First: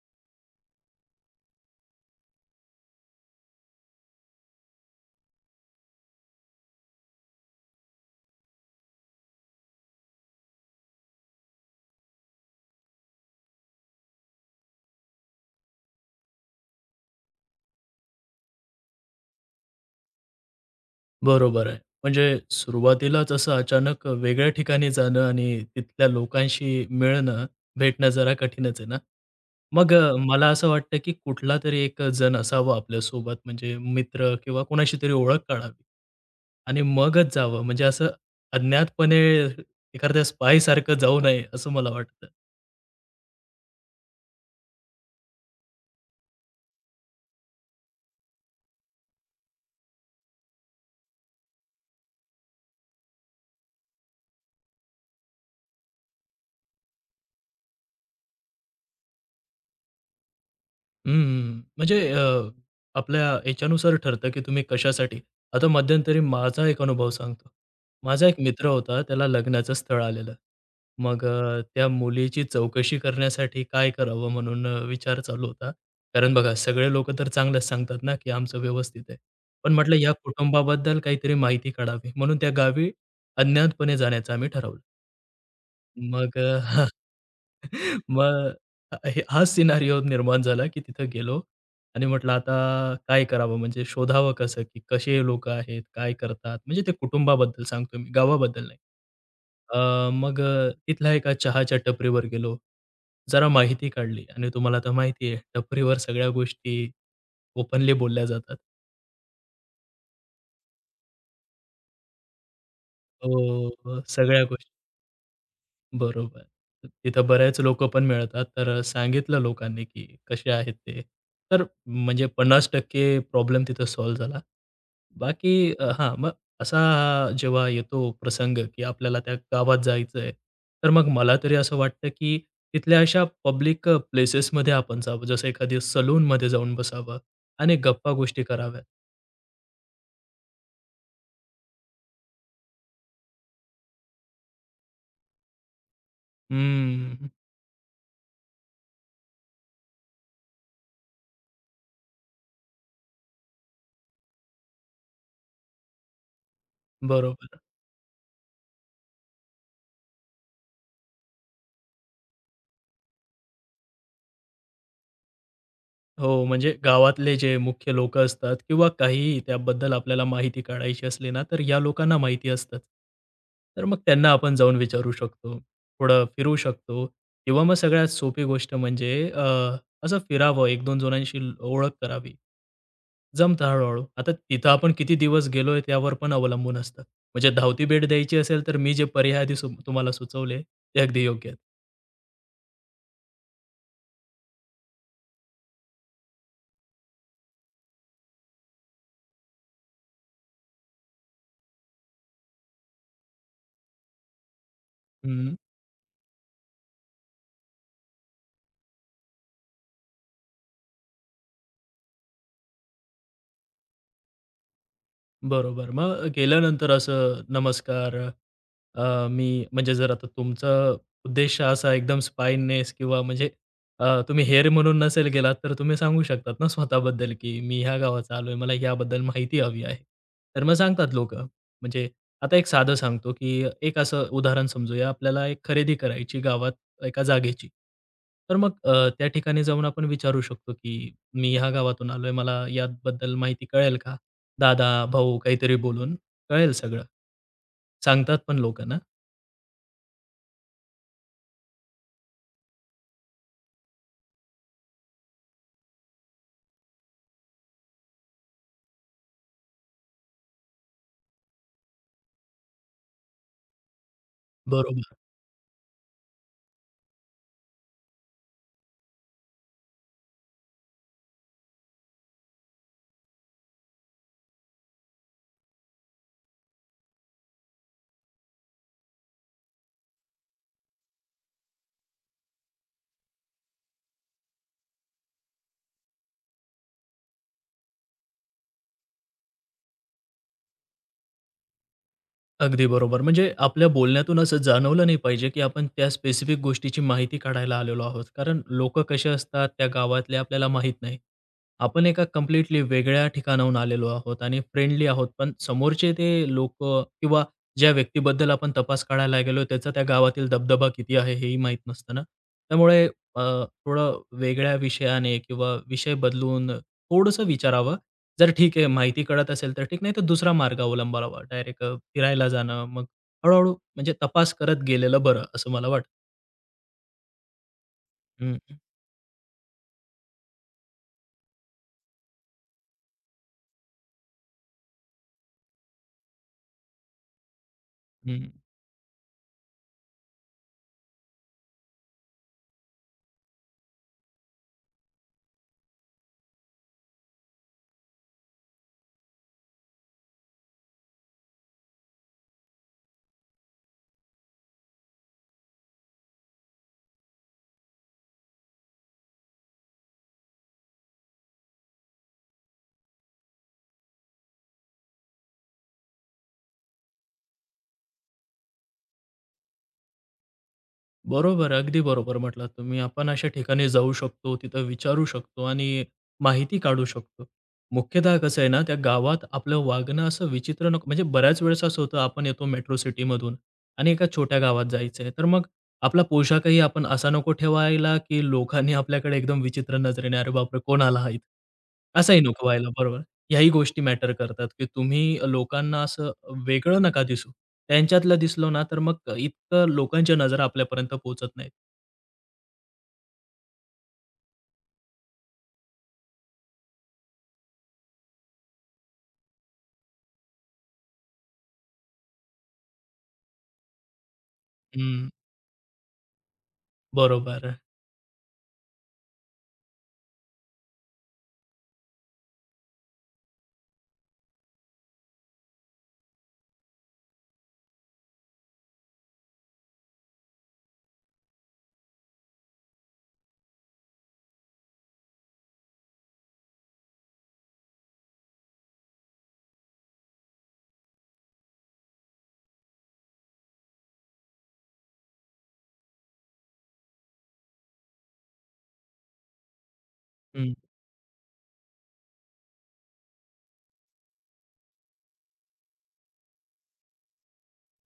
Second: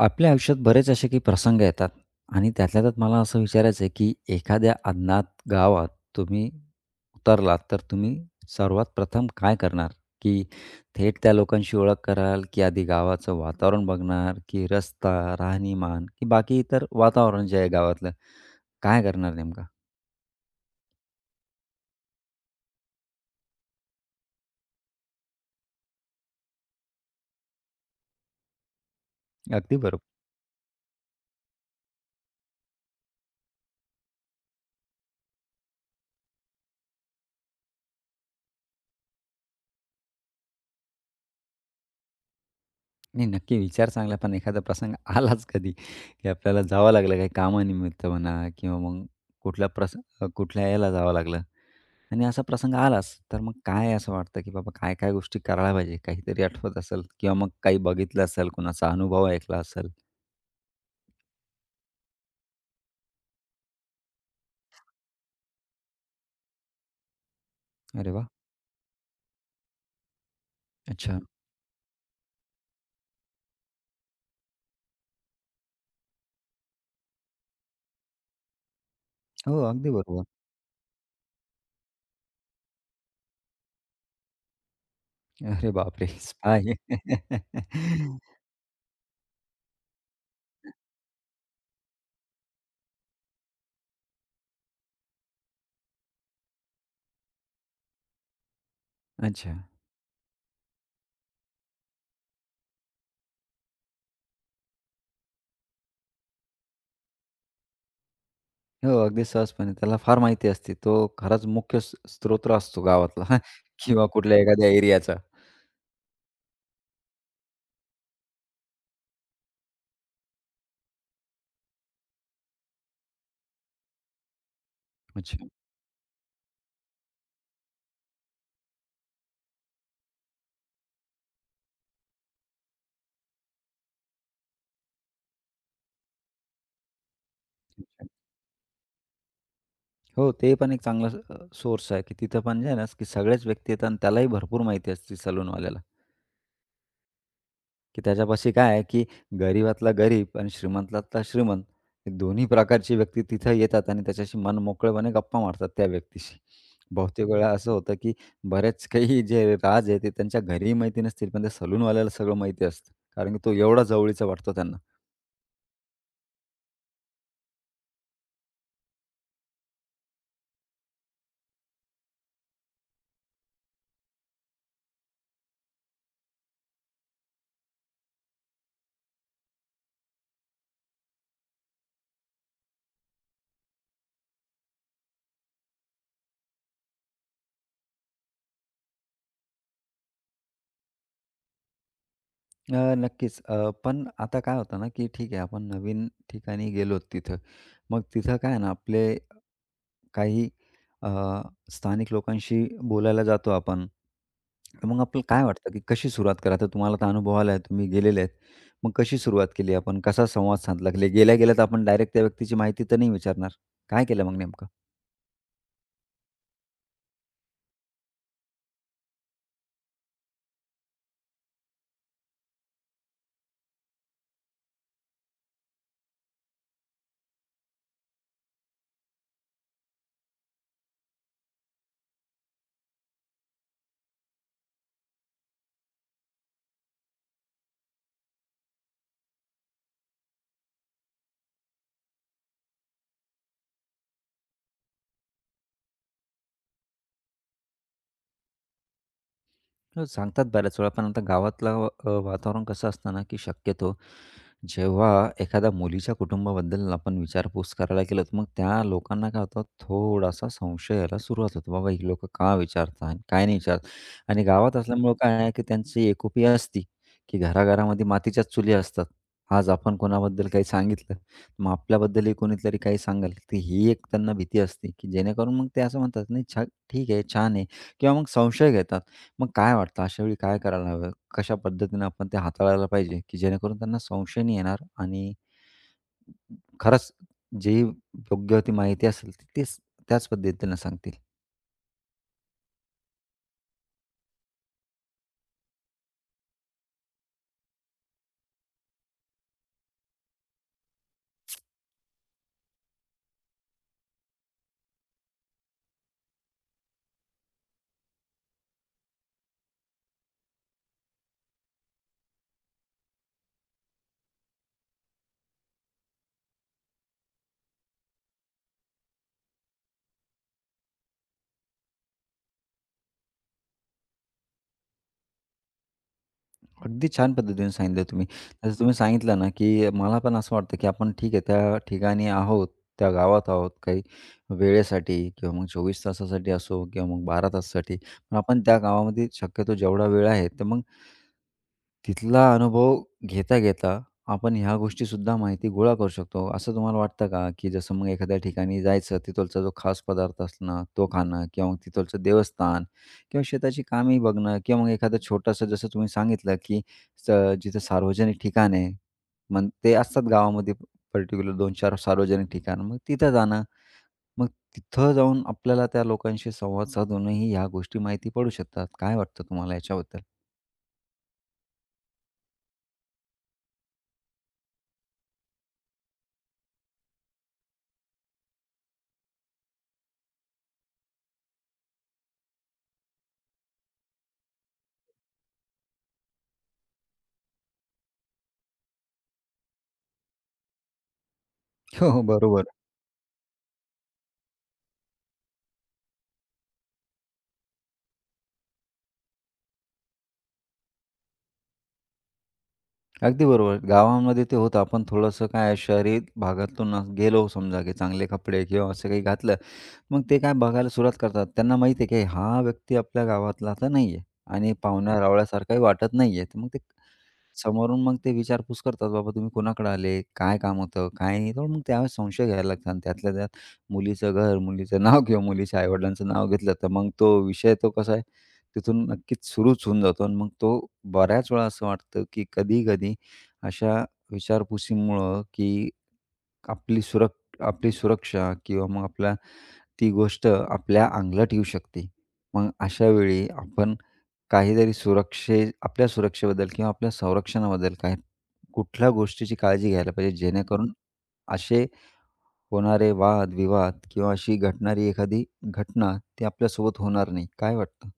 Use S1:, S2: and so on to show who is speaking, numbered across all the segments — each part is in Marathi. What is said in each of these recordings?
S1: आपल्या आयुष्यात बरेच असे काही प्रसंग येतात आणि त्यातल्या त्यात मला असं विचारायचं आहे, की एखाद्या अज्ञात गावात तुम्ही उतरलात, तर तुम्ही सर्वात प्रथम काय करणार? की थेट त्या लोकांशी ओळख कराल, की आधी गावाचं वातावरण बघणार, की रस्ता, राहणीमान, की बाकी इतर वातावरण जे आहे गावातलं, काय करणार नेमका?
S2: बरोबर आहे. म्हणजे सुरुवातीलाच असं अचानक वेगळ्या ठिकाणी जाणं आणि तिथल्या लोकांशी मिळणं, भेटणं जरा कठीणच आहे ना.
S1: अगदी
S2: मग
S1: बरोबर.
S2: मला असं वाटतं, की कुठला तरी एक जण असावा आपल्यासोबत म्हणजे मित्र किंवा कोणाशी तरी ओळख काढावी. आणि मगच जावं म्हणजे असं अज्ञातपणे एखाद्या स्पायसारखं जाऊ नये असं मला वाटतं.
S1: नाही, नक्की विचार चांगला पण एखादा प्रसंग आलाच कधी, की आपल्याला जावं लागलं काही कामानिमित्त म्हणा किंवा मग कुठल्या प्रस कुठल्या याला जावं लागलं? आणि असा प्रसंग आलाच, तर मग काय असं वाटतं, की बाबा काय-काय गोष्टी करायला पाहिजे? काहीतरी आठवत असेल किंवा मग काही बघितलं असेल, कुणाचा अनुभव ऐकला असेल?
S2: हं, म्हणजे अ, आपल्या याच्यानुसार ठरतं, की तुम्ही कशासाठी. आता मध्यंतरी माझा एक अनुभव सांगतो.
S1: अरे वाह!
S2: माझा एक मित्र होता, त्याला लग्नाचं स्थळ आलेलं.
S1: अच्छा.
S2: मग त्या मुलीची चौकशी करण्यासाठी काय करावं म्हणून विचार चालू होता. कारण बघा सगळे लोकं तर चांगलंच सांगतात ना, की आमचं व्यवस्थित आहे.
S1: हो,
S2: पण
S1: अगदी
S2: म्हटलं या
S1: बरोबर.
S2: कुटुंबाबद्दल काहीतरी माहिती काढावी म्हणून त्या गावी अज्ञातपणे जाण्याचं आम्ही ठरवलं.
S1: अरे बापरे!
S2: मग
S1: स्पाय.
S2: मग हाच सिनारिओ निर्माण झाला, की तिथं गेलो आणि म्हटलं आता काय करावं? म्हणजे शोधावं कसं? की कसे लोकं आहेत? काय करतात? म्हणजे ते कुटुंबाबद्दल सांगतो मी, गावाबद्दल नाही.
S1: अच्छा.
S2: तिथल्या एका चहाच्या टपरीवर गेलो. जरा माहिती काढली आणि तुम्हाला तर माहिती आहे टपरीवर सगळ्या गोष्टी ओपनली बोलल्या जातात.
S1: हो, अगदी सहजपणे त्याला फार माहिती असते. तो खराच मुख्य स्रोत असतो गावातला.
S2: हो, हो, हो,
S1: किंवा कुठल्या
S2: सगळ्या
S1: एखाद्या एरियाचा.
S2: बरोबर. तिथं बरेच लोक पण मिळतात. तर सांगितलं लोकांनी, की कसे आहेत ते. तर म्हणजे 50% प्रॉब्लेम तिथं सॉल्व्ह झाला.
S1: अच्छा,
S2: बाकी हां, मग असा जेव्हा येतो प्रसंग, की आपल्याला त्या गावात जायचंय, तर मग मला तरी असं वाटतं, की तिथल्या अशा पब्लिक प्लेसेसमध्ये आपण जावं. जसं एखादी सलूनमध्ये जाऊन बसावं आणि
S1: अच्छा.
S2: गप्पा गोष्टी कराव्यात.
S1: हो, ते पण एक चांगला सोर्स आहे, की तिथं पण जे आहे ना, की सगळ्याच व्यक्ती येतात आणि त्यालाही भरपूर माहिती असते सलूनवाल्याला.
S2: हम्म,
S1: की त्याच्यापाशी काय आहे, की गरिबातला गरीब आणि श्रीमंतातला श्रीमंत, हे दोन्ही प्रकारची व्यक्ती तिथं येतात आणि त्याच्याशी मनमोकळेपणे गप्पा मारतात त्या व्यक्तीशी. बहुतेक वेळा
S2: बरोबर.
S1: असं होतं, की बरेच काही जे राज आहे, ते त्यांच्या घरीही माहिती नसतील, पण त्या सलूनवाल्याला सगळं माहिती असतं. कारण की तो एवढा जवळीचा वाटतो त्यांना.
S2: हो, म्हणजे गावातले जे मुख्य लोकं असतात किंवा काहीही त्याबद्दल आपल्याला माहिती काढायची असली ना, तर या लोकांना माहिती असतात तर मग त्यांना आपण जाऊन विचारू शकतो, थोडं फिरू शकतो किंवा मग सगळ्यात सोपी गोष्ट म्हणजे असं फिरावं, 1-2 जणांशी ओळख करावी. जमतं हळू आता तिथं आपण किती दिवस गेलोय त्यावर पण अवलंबून असतं. म्हणजे धावती भेट द्यायची असेल तर मी जे पर्याय आधी तुम्हाला सुचवले, ते अगदी योग्य आहेत.
S1: नक्कीच. पण आता काय होतं ना, की ठीक आहे आपण नवीन ठिकाणी गेलो तिथं. मग तिथं काय आहे ना आपले काही अ, स्थानिक लोकांशी बोलायला जातो आपण. तर मग आपल्याला काय वाटतं, की कशी सुरुवात करा? आता तुम्हाला तर अनुभव आला आहे, तुम्ही गेलेले आहेत. मग कशी सुरुवात केली आपण? कसा संवाद साधला? गेल्या-गेल्या तर आपण डायरेक्ट त्या व्यक्तीची माहिती तर नाही विचारणार. काय केलं मग नेमकं?
S2: बरोबर. मग गेल्यानंतर असं नमस्कार मी म्हणजे जर आता तुमचा उद्देश असा एकदम स्पायनेस किंवा म्हणजे तुम्ही हेर म्हणून नसेल गेलात, तर तुम्ही सांगू शकतात ना स्वतःबद्दल, की "मी ह्या गावाचा आलोय, मला याबद्दल माहिती हवी आहे." तर मग सांगतात लोकं. म्हणजे आता एक साधं सांगतो, की एक असं उदाहरण समजूया, आपल्याला एक खरेदी करायची गावात एका जागेची. तर मग त्या ठिकाणी जाऊन आपण विचारू शकतो, की "मी ह्या गावातून आलोय, मला याबद्दल माहिती कळेल का?" दादा, भाऊ काहीतरी बोलून कळेल सगळं. सांगतात पण लोकं ना.
S1: हो, सांगतात बऱ्याच वेळा, पण आता गावातलं वातावरण कसं असतं ना, की शक्यतो जेव्हा एखाद्या मुलीच्या कुटुंबाबद्दल आपण विचारपूस करायला गेलो, तर मग त्या लोकांना काय होतं, थोडासा संशय यायला सुरुवात होते. बाबा ही लोकं का विचारतात आणि काय नाही विचारत? आणि गावात
S2: बरोबर.
S1: असल्यामुळं काय आहे, की त्यांची एकोपी असती, की घराघरामध्ये मातीच्याच चुली असतात. आज आपण कोणाबद्दल काही सांगितलं, मग आपल्याबद्दलही कोणीतरी काही सांगेल, तर ही एक त्यांना भीती असते, की जेणेकरून मग ते असं म्हणतात, "नाही, ठीक आहे, छान आहे" किंवा मग संशय घेतात. मग काय वाटतं अशा वेळी काय करायला हवं? कशा पद्धतीनं आपण ते हाताळायला पाहिजे, की जेणेकरून त्यांना संशय नाही येणार आणि खरंच जी योग्य ती माहिती असेल तीच त्याच पद्धतीनं सांगतील.
S2: अगदी बरोबर. म्हणजे आपल्या बोलण्यातून असं जाणवलं नाही पाहिजे, की आपण त्या स्पेसिफिक गोष्टीची माहिती काढायला आलेलो आहोत. कारण लोक कसे असतात त्या गावातले आपल्याला माहीत नाही. आपण एका कंप्लीटली वेगळ्या ठिकाणाहून आलेलो आहोत आणि फ्रेंडली आहोत. पण समोरचे ते लोकं किंवा ज्या व्यक्तीबद्दल आपण तपास काढायला गेलो त्याचा त्या गावातील दबदबा किती आहे हेही माहीत नसतं ना. त्यामुळे अ, थोडं वेगळ्या विषयाने किंवा विषय बदलून थोडंसं विचारावं. जर ठीक आहे, माहिती कळत असेल तर ठीक, नाही तर दुसरा मार्ग अवलंबावा. डायरेक्ट फिरायला जाणं, मग हळू-हळू म्हणजे तपास करत गेलेलं बरं, असं मला वाटतं.
S1: अगदी छान पद्धतीने सांगितलं तुम्ही.
S2: हं,
S1: जसं तुम्ही सांगितलं ना, की मला पण असं वाटतं, की आपण ठीक आहे त्या ठिकाणी आहोत, त्या गावात आहोत काही वेळेसाठी किंवा मग 24 तासासाठी असो किंवा मग 12 तासासाठी. पण
S2: हं.
S1: आपण त्या गावामध्ये शक्यतो जेवढा वेळ आहे तर मग तिथला अनुभव घेता, घेता आपण ह्या गोष्टीसुद्धा माहिती गोळा करू शकतो. असं तुम्हाला वाटतं का, की जसं मग एखाद्या ठिकाणी जायचं, तिथलचा जो खास पदार्थ असणं, तो खाणं किंवा मग तिथलचं देवस्थान किंवा शेताची कामे बघणं किंवा मग एखादं छोटंसं जसं तुम्ही सांगितलं, की स जिथं सार्वजनिक ठिकाण आहे, मग ते असतात गावामध्ये पर्टिक्युलर 2-4 सार्वजनिक ठिकाण. मग तिथं जाणं, मग तिथं जाऊन आपल्याला त्या लोकांशी संवाद साधूनही ह्या गोष्टी माहिती पडू शकतात. काय वाटतं तुम्हाला याच्याबद्दल?
S2: बरोबर, अगदी बरोबर म्हटलात तुम्ही. आपण अशा ठिकाणी जाऊ शकतो, तिथं विचारू शकतो आणि माहिती काढू शकतो. मुख्यतः कसं आहे ना, त्या गावात आपलं वागणं असं विचित्र नको म्हणजे बऱ्याच वेळेस असं होतं, आपण येतो मेट्रो सिटीमधून आणि एका छोट्या गावात जायचं आहे. तर मग आपला पोशाखही आपण असा नको ठेवायला, की लोकांनी आपल्याकडे एकदम विचित्र नजरेने, "अरे बापरे! कोण आला हा
S1: हो,
S2: इथं?"
S1: हो.
S2: असंही
S1: बरोबर.
S2: नको व्हायला. बरोबर. ह्याही गोष्टी मॅटर करतात, की तुम्ही लोकांना असं वेगळं नका दिसू. त्यांच्यातलं दिसलो ना, तर मग इतकं लोकांच्या नजरा आपल्यापर्यंत पोहोचत नाहीत.
S1: अगदी बरोबर. गावामध्ये ते होतं. आपण थोडंसं काय आहे शहरी भागातून गेलो समजा, की चांगले कपडे किंवा असं काही घातलं, मग ते काय बघायला सुरुवात करतात. त्यांना माहिती आहे, की हा व्यक्ती आपल्या गावातला तर नाही आहे आणि
S2: हं,
S1: पाहुण्या-रावळ्यासारखाही वाटत नाही आहे. तर मग ते
S2: बरोबर.
S1: समोरून मग ते विचारपूस करतात, "बाबा तुम्ही कोणाकडे आले? काय काम होतं? काय नाही?" तर मग त्यावेळेस संशय घ्यायला लागतात आणि त्यातल्या त्यात मुलीचं घर, मुलीचं नाव किंवा मुलीच्या आई नाव घेतलं, तर मग तो विषय तो कसा आहे, तिथून नक्कीच सुरूच होऊन जातो आणि मग तो बऱ्याच वेळा असं वाटतं, की कधी-कधी अशा विचारपुसीमुळं, की आपली सुरक आपली सुरक्षा किंवा मग आपला ती गोष्ट आपल्या अंगलट येऊ शकते. मग अशा वेळी आपण काहीतरी सुरक्षे आपल्या सुरक्षेबद्दल किंवा आपल्या संरक्षणाबद्दल काही कुठल्या गोष्टीची काळजी घ्यायला पाहिजे,
S2: हं.
S1: जेणेकरून असे होणारे वाद-विवाद किंवा अशी घडणारी एखादी घटना, ती आपल्यासोबत होणार नाही. काय वाटतं?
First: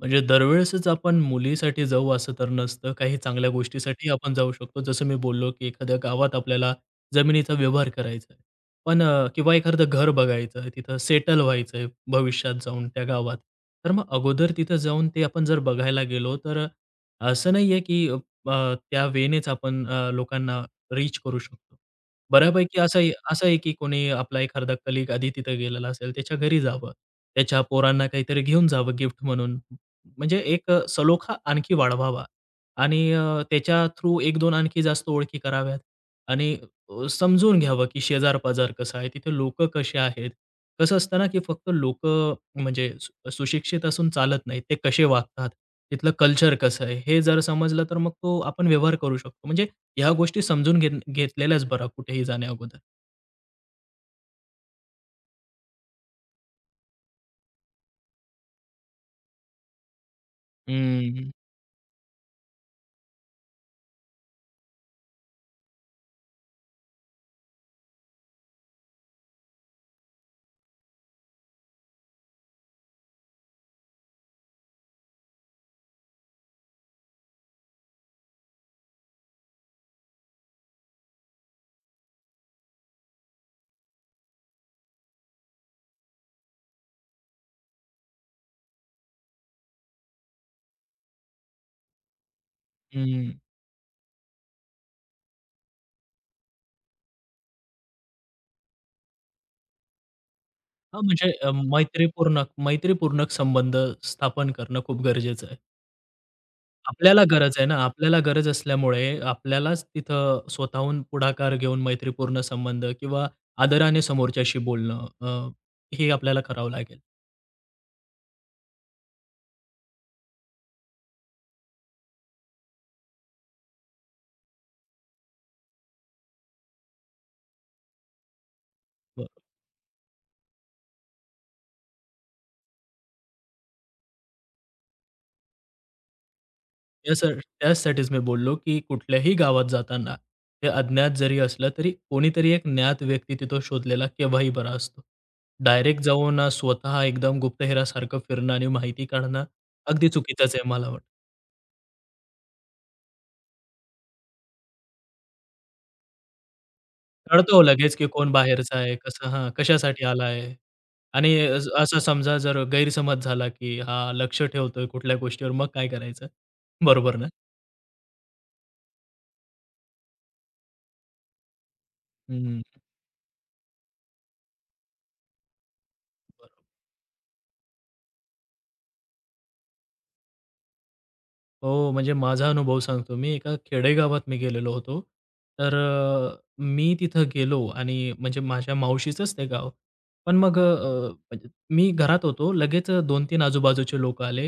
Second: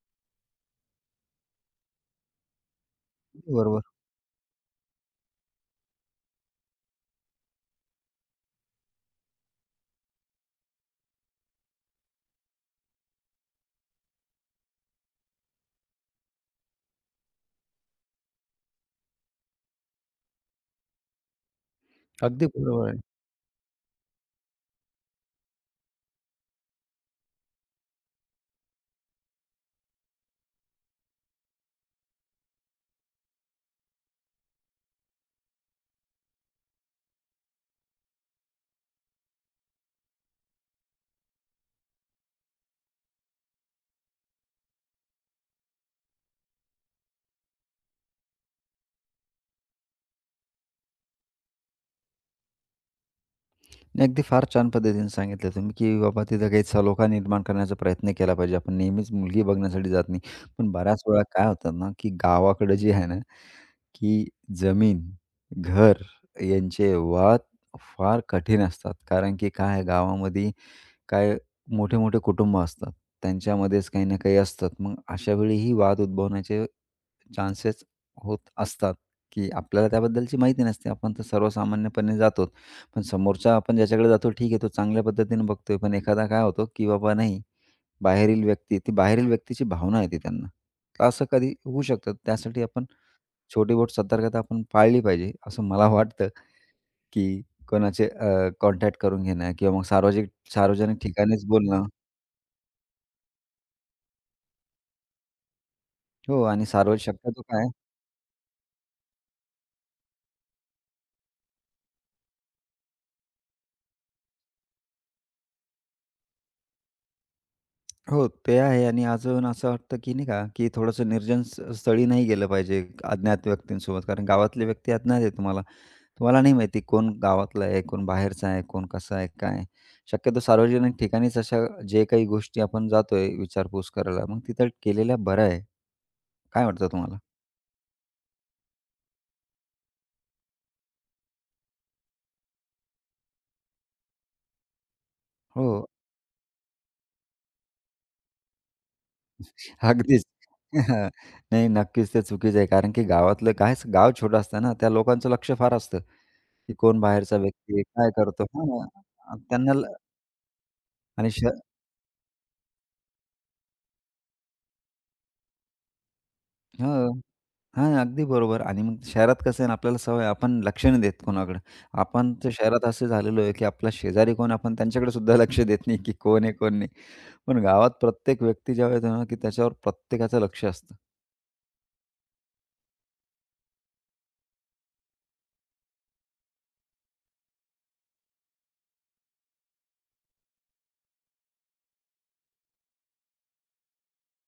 S2: म्हणजे दरवेळेसच आपण मुलीसाठी जाऊ असं तर नसतं. काही चांगल्या
S1: बरोबर.
S2: गोष्टीसाठी आपण जाऊ शकतो. जसं मी बोललो, की एखाद्या गावात आपल्याला जमिनीचा व्यवहार करायचा आहे. पण किंवा एखादं घर बघायचं आहे, तिथं सेटल व्हायचं आहे भविष्यात जाऊन त्या गावात. तर मग अगोदर तिथं जाऊन ते आपण जर बघायला गेलो, तर असं नाही आहे, की त्या वेनेच आपण लोकांना रीच करू शकतो.
S1: अगदी
S2: बऱ्यापैकी
S1: बरोबर आहे.
S2: असं आहे असं आहे, की कोणी आपला एखादा कलीग आधी तिथं गेलेला असेल, त्याच्या घरी जावं. त्याच्या पोरांना काहीतरी घेऊन जावं गिफ्ट म्हणून. म्हणजे एक सलोखा आणखी वाढवावा आणि त्याच्या थ्रू 1-2 आणखी जास्त ओळखी कराव्यात आणि समजून घ्यावं, की शेजार-पाजार कसं आहे, तिथे लोकं कसे आहेत. कसं असतं ना, की फक्त लोक म्हणजे सुशिक्षित असून चालत नाही. ते कसे वागतात, तिथलं कल्चर कसं आहे, हे जर समजलं तर मग तो आपण व्यवहार करू शकतो. म्हणजे ह्या गोष्टी समजून घेत घेतलेल्याच बऱ्या कुठेही जाण्याअगोदर.
S1: नाही, अगदी फार छान पद्धतीने सांगितलं तुम्ही, की बाबा तिथं काही सलोखा निर्माण करण्याचा प्रयत्न केला पाहिजे. आपण नेहमीच मुलगी बघण्यासाठी जात नाही. पण बऱ्याच वेळा
S2: हं,
S1: काय होतात ना, की गावाकडं जे आहे ना, की जमीन, घर यांचे वाद फार कठीण असतात. कारण की काय आहे गावामध्ये काय मोठे-मोठे कुटुंब असतात. त्यांच्यामध्येच काही ना काही असतात. मग अशा वेळी ही वाद उद्भवण्याचे चान्सेस होत असतात, की आपल्याला त्याबद्दलची माहिती नसते. आपण तर सर्वसामान्यपणे जातो. पण समोरचा आपण ज्याच्याकडे जातो ठीक आहे, तो चांगल्या पद्धतीने बघतोय. पण एखादा काय होतो, की बाबा नाही बाहेरील व्यक्ती, ती बाहेरील व्यक्तीची भावना येते त्यांना. तर असं कधी होऊ शकतं. त्यासाठी आपण
S2: हं.
S1: छोटी-बोट सतर्कता आपण पाळली पाहिजे, असं मला वाटतं, की कोणाचे कॉन्टॅक्ट करून घेणं किंवा मग सार्वजनिक
S2: हां, म्हणजे
S1: ठिकाणीच बोलणं.
S2: मैत्रीपूर्ण मैत्रीपूर्ण संबंध स्थापन करणं खूप गरजेचं आहे.
S1: हो आणि
S2: आपल्याला
S1: शक्यतो
S2: गरज
S1: काय
S2: आहे ना, आपल्याला गरज असल्यामुळे आपल्यालाच तिथं स्वतःहून पुढाकार घेऊन मैत्रीपूर्ण संबंध किंवा आदराने समोरच्याशी बोलणं हे आपल्याला करावं लागेल.
S1: हो, ते आहे आणि अजून असं वाटतं, की नाही का, की थोडंसं निर्जन स स्थळी नाही गेलं पाहिजे अज्ञात व्यक्तींसोबत. कारण गावातले व्यक्ती अज्ञात आहे तुम्हाला. तुम्हाला नाही माहिती कोण गावातला आहे, कोण बाहेरचा आहे, कोण कसा आहे,
S2: बरं.
S1: काय आहे. शक्यतो सार्वजनिक ठिकाणीच अशा जे काही गोष्टी आपण जातोय विचारपूस करायला, मग तिथं केलेल्या बऱ्या आहे. काय वाटतं तुम्हाला?
S2: त्यासा त्यासाठीच मी बोललो, की कुठल्याही गावात जाताना ते अज्ञात जरी असलं तरी कोणीतरी एक ज्ञात व्यक्ती तिथं शोधलेला केव्हाही बरा असतो.
S1: हो,
S2: डायरेक्ट जाऊन स्वतः एकदम गुप्तहेरासारखं फिरणं आणि माहिती काढणं अगदी
S1: अगदीच.
S2: चुकीचंच आहे मला वाटतं.
S1: नाही, नक्कीच ते चुकीचं आहे. कारण की गावातलं काय गाव छोटं असतं ना, त्या लोकांचं लक्ष फार असतं, की कोण बाहेरचा
S2: कळतो
S1: व्यक्ती आहे,
S2: लगेच, की
S1: काय
S2: कोण
S1: करतो?
S2: बाहेरचा आहे, कसं
S1: हां,
S2: हां, कशासाठी आला आहे.
S1: आणि
S2: आणि
S1: श
S2: असं समजा जर गैरसमज झाला, की हा लक्ष ठेवतोय कुठल्या गोष्टीवर, मग काय करायचं?
S1: हां,
S2: बरोबर ना?
S1: हां, अगदी बरोबर आणि मग शहरात कसं आहे ना, आपल्याला सवय आहे, आपण लक्ष नाही देत कोणाकडे. आपण तर
S2: हं,
S1: शहरात असे झालेलो आहे, की आपला शेजारी कोण, आपण त्यांच्याकडे सुद्धा लक्ष देत नाही, की कोण
S2: बरोबर.
S1: आहे, कोण नाही. पण गावात प्रत्येक व्यक्ती जेव्हा येतो ना, की त्याच्यावर प्रत्येकाचं लक्ष असतं.
S2: हो, म्हणजे माझा अनुभव सांगतो मी. एका खेडेगावात मी गेलेलो होतो. तर मी तिथं गेलो आणि म्हणजे माझ्या मावशीचंच ते गाव. पण मग म्हणजे मी घरात होतो. लगेच 2-3 आजूबाजूचे लोकं आले.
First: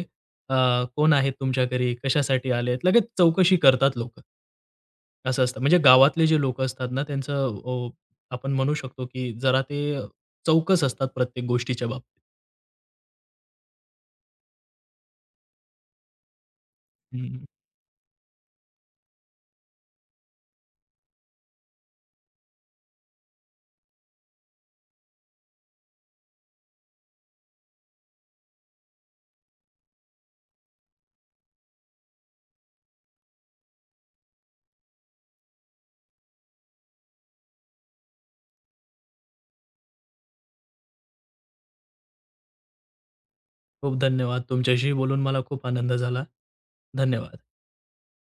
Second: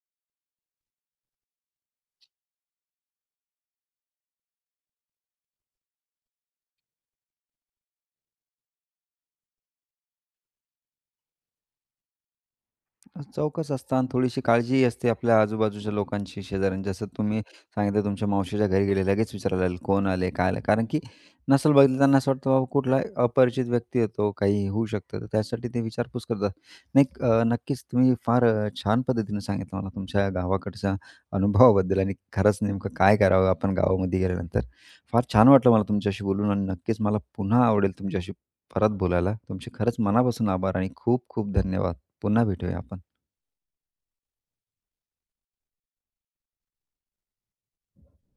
S2: "कोण आहेत तुमच्या घरी? कशासाठी आलेत?" लगेच चौकशी करतात लोकं. असं असतं. म्हणजे गावातले जे लोकं असतात ना, त्यांचं आपण म्हणू शकतो की जरा ते चौकस असतात प्रत्येक गोष्टीच्या बाबतीत.
S1: चौकस असतं थोडीशी काळजीही असते आपल्या आजूबाजूच्या लोकांची, शेजाऱ्यांची. जसं तुम्ही
S2: हं.
S1: सांगितलं तुमच्या मावशीच्या घरी गेले, लगेच विचारायला लागले, कोण आले, काय आलं? कारण की नसल बघितलं त्यांना असं वाटतं, बाबा कुठला अपरिचित व्यक्ती येतो, काही होऊ शकतं. तर त्यासाठी ते विचारपूस करतात. नक्कीच तुम्ही फार छान पद्धतीने सांगितलं मला तुमच्या गावाकडच्या अनुभवाबद्दल आणि खरंच नेमकं काय करावं आपण गावामध्ये गेल्यानंतर. फार छान वाटलं मला तुमच्याशी बोलून आणि नक्कीच मला पुन्हा आवडेल तुमच्याशी परत बोलायला. तुमचे खरंच मनापासून आभार आणि खूप खूप धन्यवाद. पुन्हा भेटूया आपण.
S2: खूप धन्यवाद. तुमच्याशी बोलून मला खूप आनंद झाला. धन्यवाद.